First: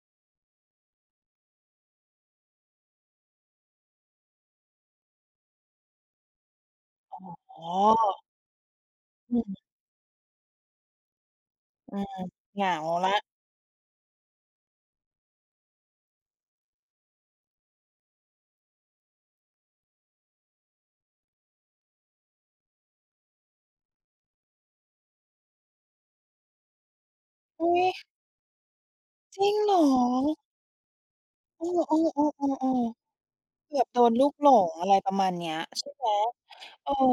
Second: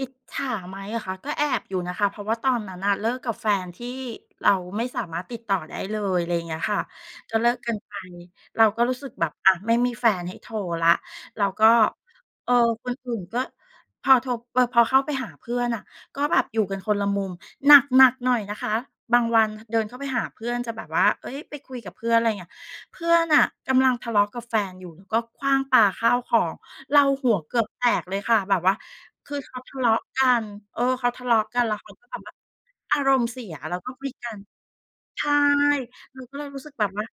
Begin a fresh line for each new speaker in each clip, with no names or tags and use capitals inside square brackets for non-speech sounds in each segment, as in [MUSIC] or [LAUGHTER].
อิจฉาไหมเหรอคะ ก็แอบอยู่นะคะ เพราะว่าตอนนั้นน่ะเลิกกับแฟนที่เราไม่สามารถติดต่อได้เลย อะไรเงี้ยค่ะ
อ
ก็เลิก
๋อ
กันไป เราก็รู้สึกแบบ
อื
อา
ม
ไม่มีแฟนให้โทรแล้ว เราก็
อืม
เออ
เหงา
คน
แ
อ
ล้
ื่
ว
นก็ พอโทร พ พอเข้าไปหาเพื่อนน่ะ ก็แบบอยู่กันคนละมุม หนัก ๆ หน่อยนะคะ บางวัน ท เดินเข้าไปหาเพื่อนจะแบบว่า เอ๊ย ไปคุยกับเพื่อน อะไรเงี้ย เพื่อนน่ะกำลังทะเลาะกับแฟนอยู่ ก็ขว้างปาข้าวของ เราหัวเกือ
อุ
บ
๊
แตก
ย
เลยค่ะ แบบว่าคือ
จร
เ
ิ
ข
ง
า
เ
ท
หร
ะเลาะกั
อ?
น เออ เขาทะเลาะกั
เอ
น
อ
แล้วเขาก็จะแบ
ๆ
บอา
ๆ
ร
ๆ
มณ์เสีย
ๆ เ
แ
ก
ล้
ื
ว
อบ
ก็
โด
คุย
นลู
กั
ก
น
หลง อะไรประ
ใช
มา
่
ณเนี้ย ใช่ไหม?
เราก็เลยรู้สึกแบ
เอ
บ
อ
ว่า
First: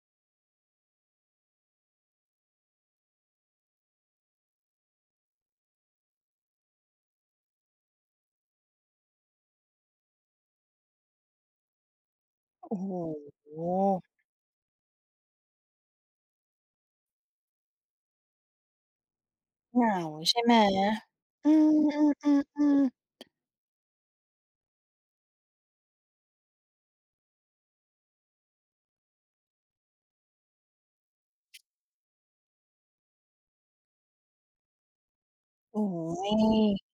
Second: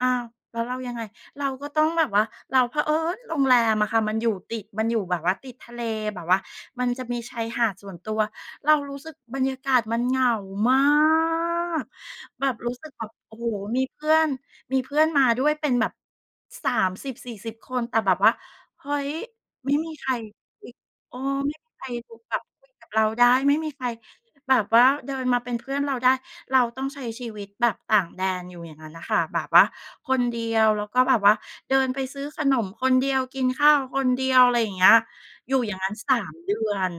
"อ้าว แล้วเรายังไง?" เราก็ต้องแบบว่า เราเผอิญโรงแรมอะค่ะ มันอยู่ติด มันอยู่แบบว่าติดทะเล แบบว่ามันจะมีชายหาดส่วนตัว เรารู้สึกบรรยากาศมันเหงา มาก แบบร
โอ
ู้
้
สึ
โ
กแบบ โอ้โฮ มีเพ
ฮ
ื่อน มีเพื่อนมาด้วยเป็นแบบ 30-40 คน แต่แบบว่า เฮ้ย ไม่
เหง
มี
า
ใคร
ใช่ไหม?
คุย เออ
อื
ไม่มีใครอยู่แบบคุย
ม
กับเรา
ๆ ๆ
ไ
ๆ
ด้ ไม่มีใครแบบว่าเดินมาเป็นเพื่อนเราได้ เราต้องใช้ชีวิตแบบต่างแดนอยู่อย่างงั้นน่ะค่ะ แบบว่าคนเดียว แล้วก็แบบว่าเดินไปซื้อขนมคนเดียว กินข้าวคนเดียว อะไรอย่างเงี้ย อยู่อย
โ
่
อ
า
้
งงั้
โ
น สา
ฮ
ม เดือน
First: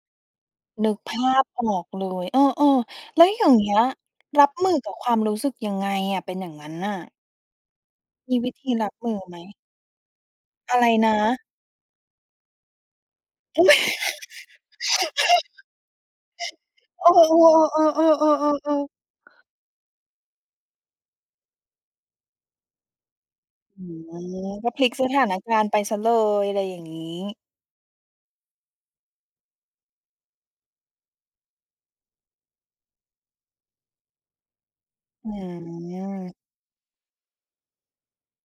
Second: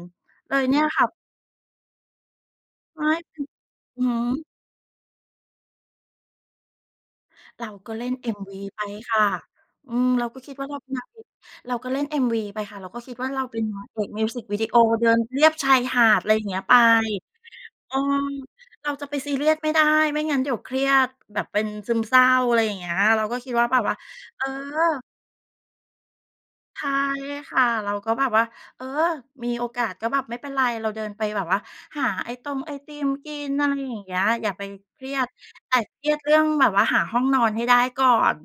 เลยเนี่ย
นึก
ค่
ภ
ะ
าพออกเลย เออ
ใช่
ๆ แล้ว
มั
อย
น
่างเงี้ย
อือฮ
ร
ึ
ับมือกับความรู้สึกยังไงอะ เป็นอย่างงั้นน่ะ?
เราก็เล่น
มีว
MV
ิธี
ไป
รับม
ค
ื
่
อ
ะ
ไหม?
อืม เราก็คิดว่าเ
อ
ร
ะ
า
ไ
เ
ร
ป็นนา
น
ง
ะ?
เอก เราก็เล่น MV ไปค่ะ เราก็คิดว่าเราเป็
อ
น
ุ๊
น
ย
างเอกมิวสิกวิดีโอ เดินเรียบชายหาด ไรเงี้ยไป
[LAUGHS] เออ
เออ
ๆ ๆ ๆ ๆ ๆ ๆ
เ
ๆ
ราจะไปซีเรียสไม่ได้ ไม่งั้นเดี๋ยวเครียดแบบเป็นซึมเศร้า อะไรอย่างเงี้ย เราก็คิดว่าแบ
อื
บว่า
ม
เออ
ก็พลิกสถานการณ์ไปเสียเลย อะไรอย่
ใช
าง
่
งี้
ค่ะ เราก็แบบว่า เออ มีโอกาสก็แบบ ไม่เป็นไร เราเดินไปแบบว่าหาไอตงไอติมกิน อะไรอย่างเงี้ย อย่าไปเครีย
อ
ด
ื
แต่เครียดเรื
ม
่องแบบว่าหาห้องนอนให้ได้ก่อน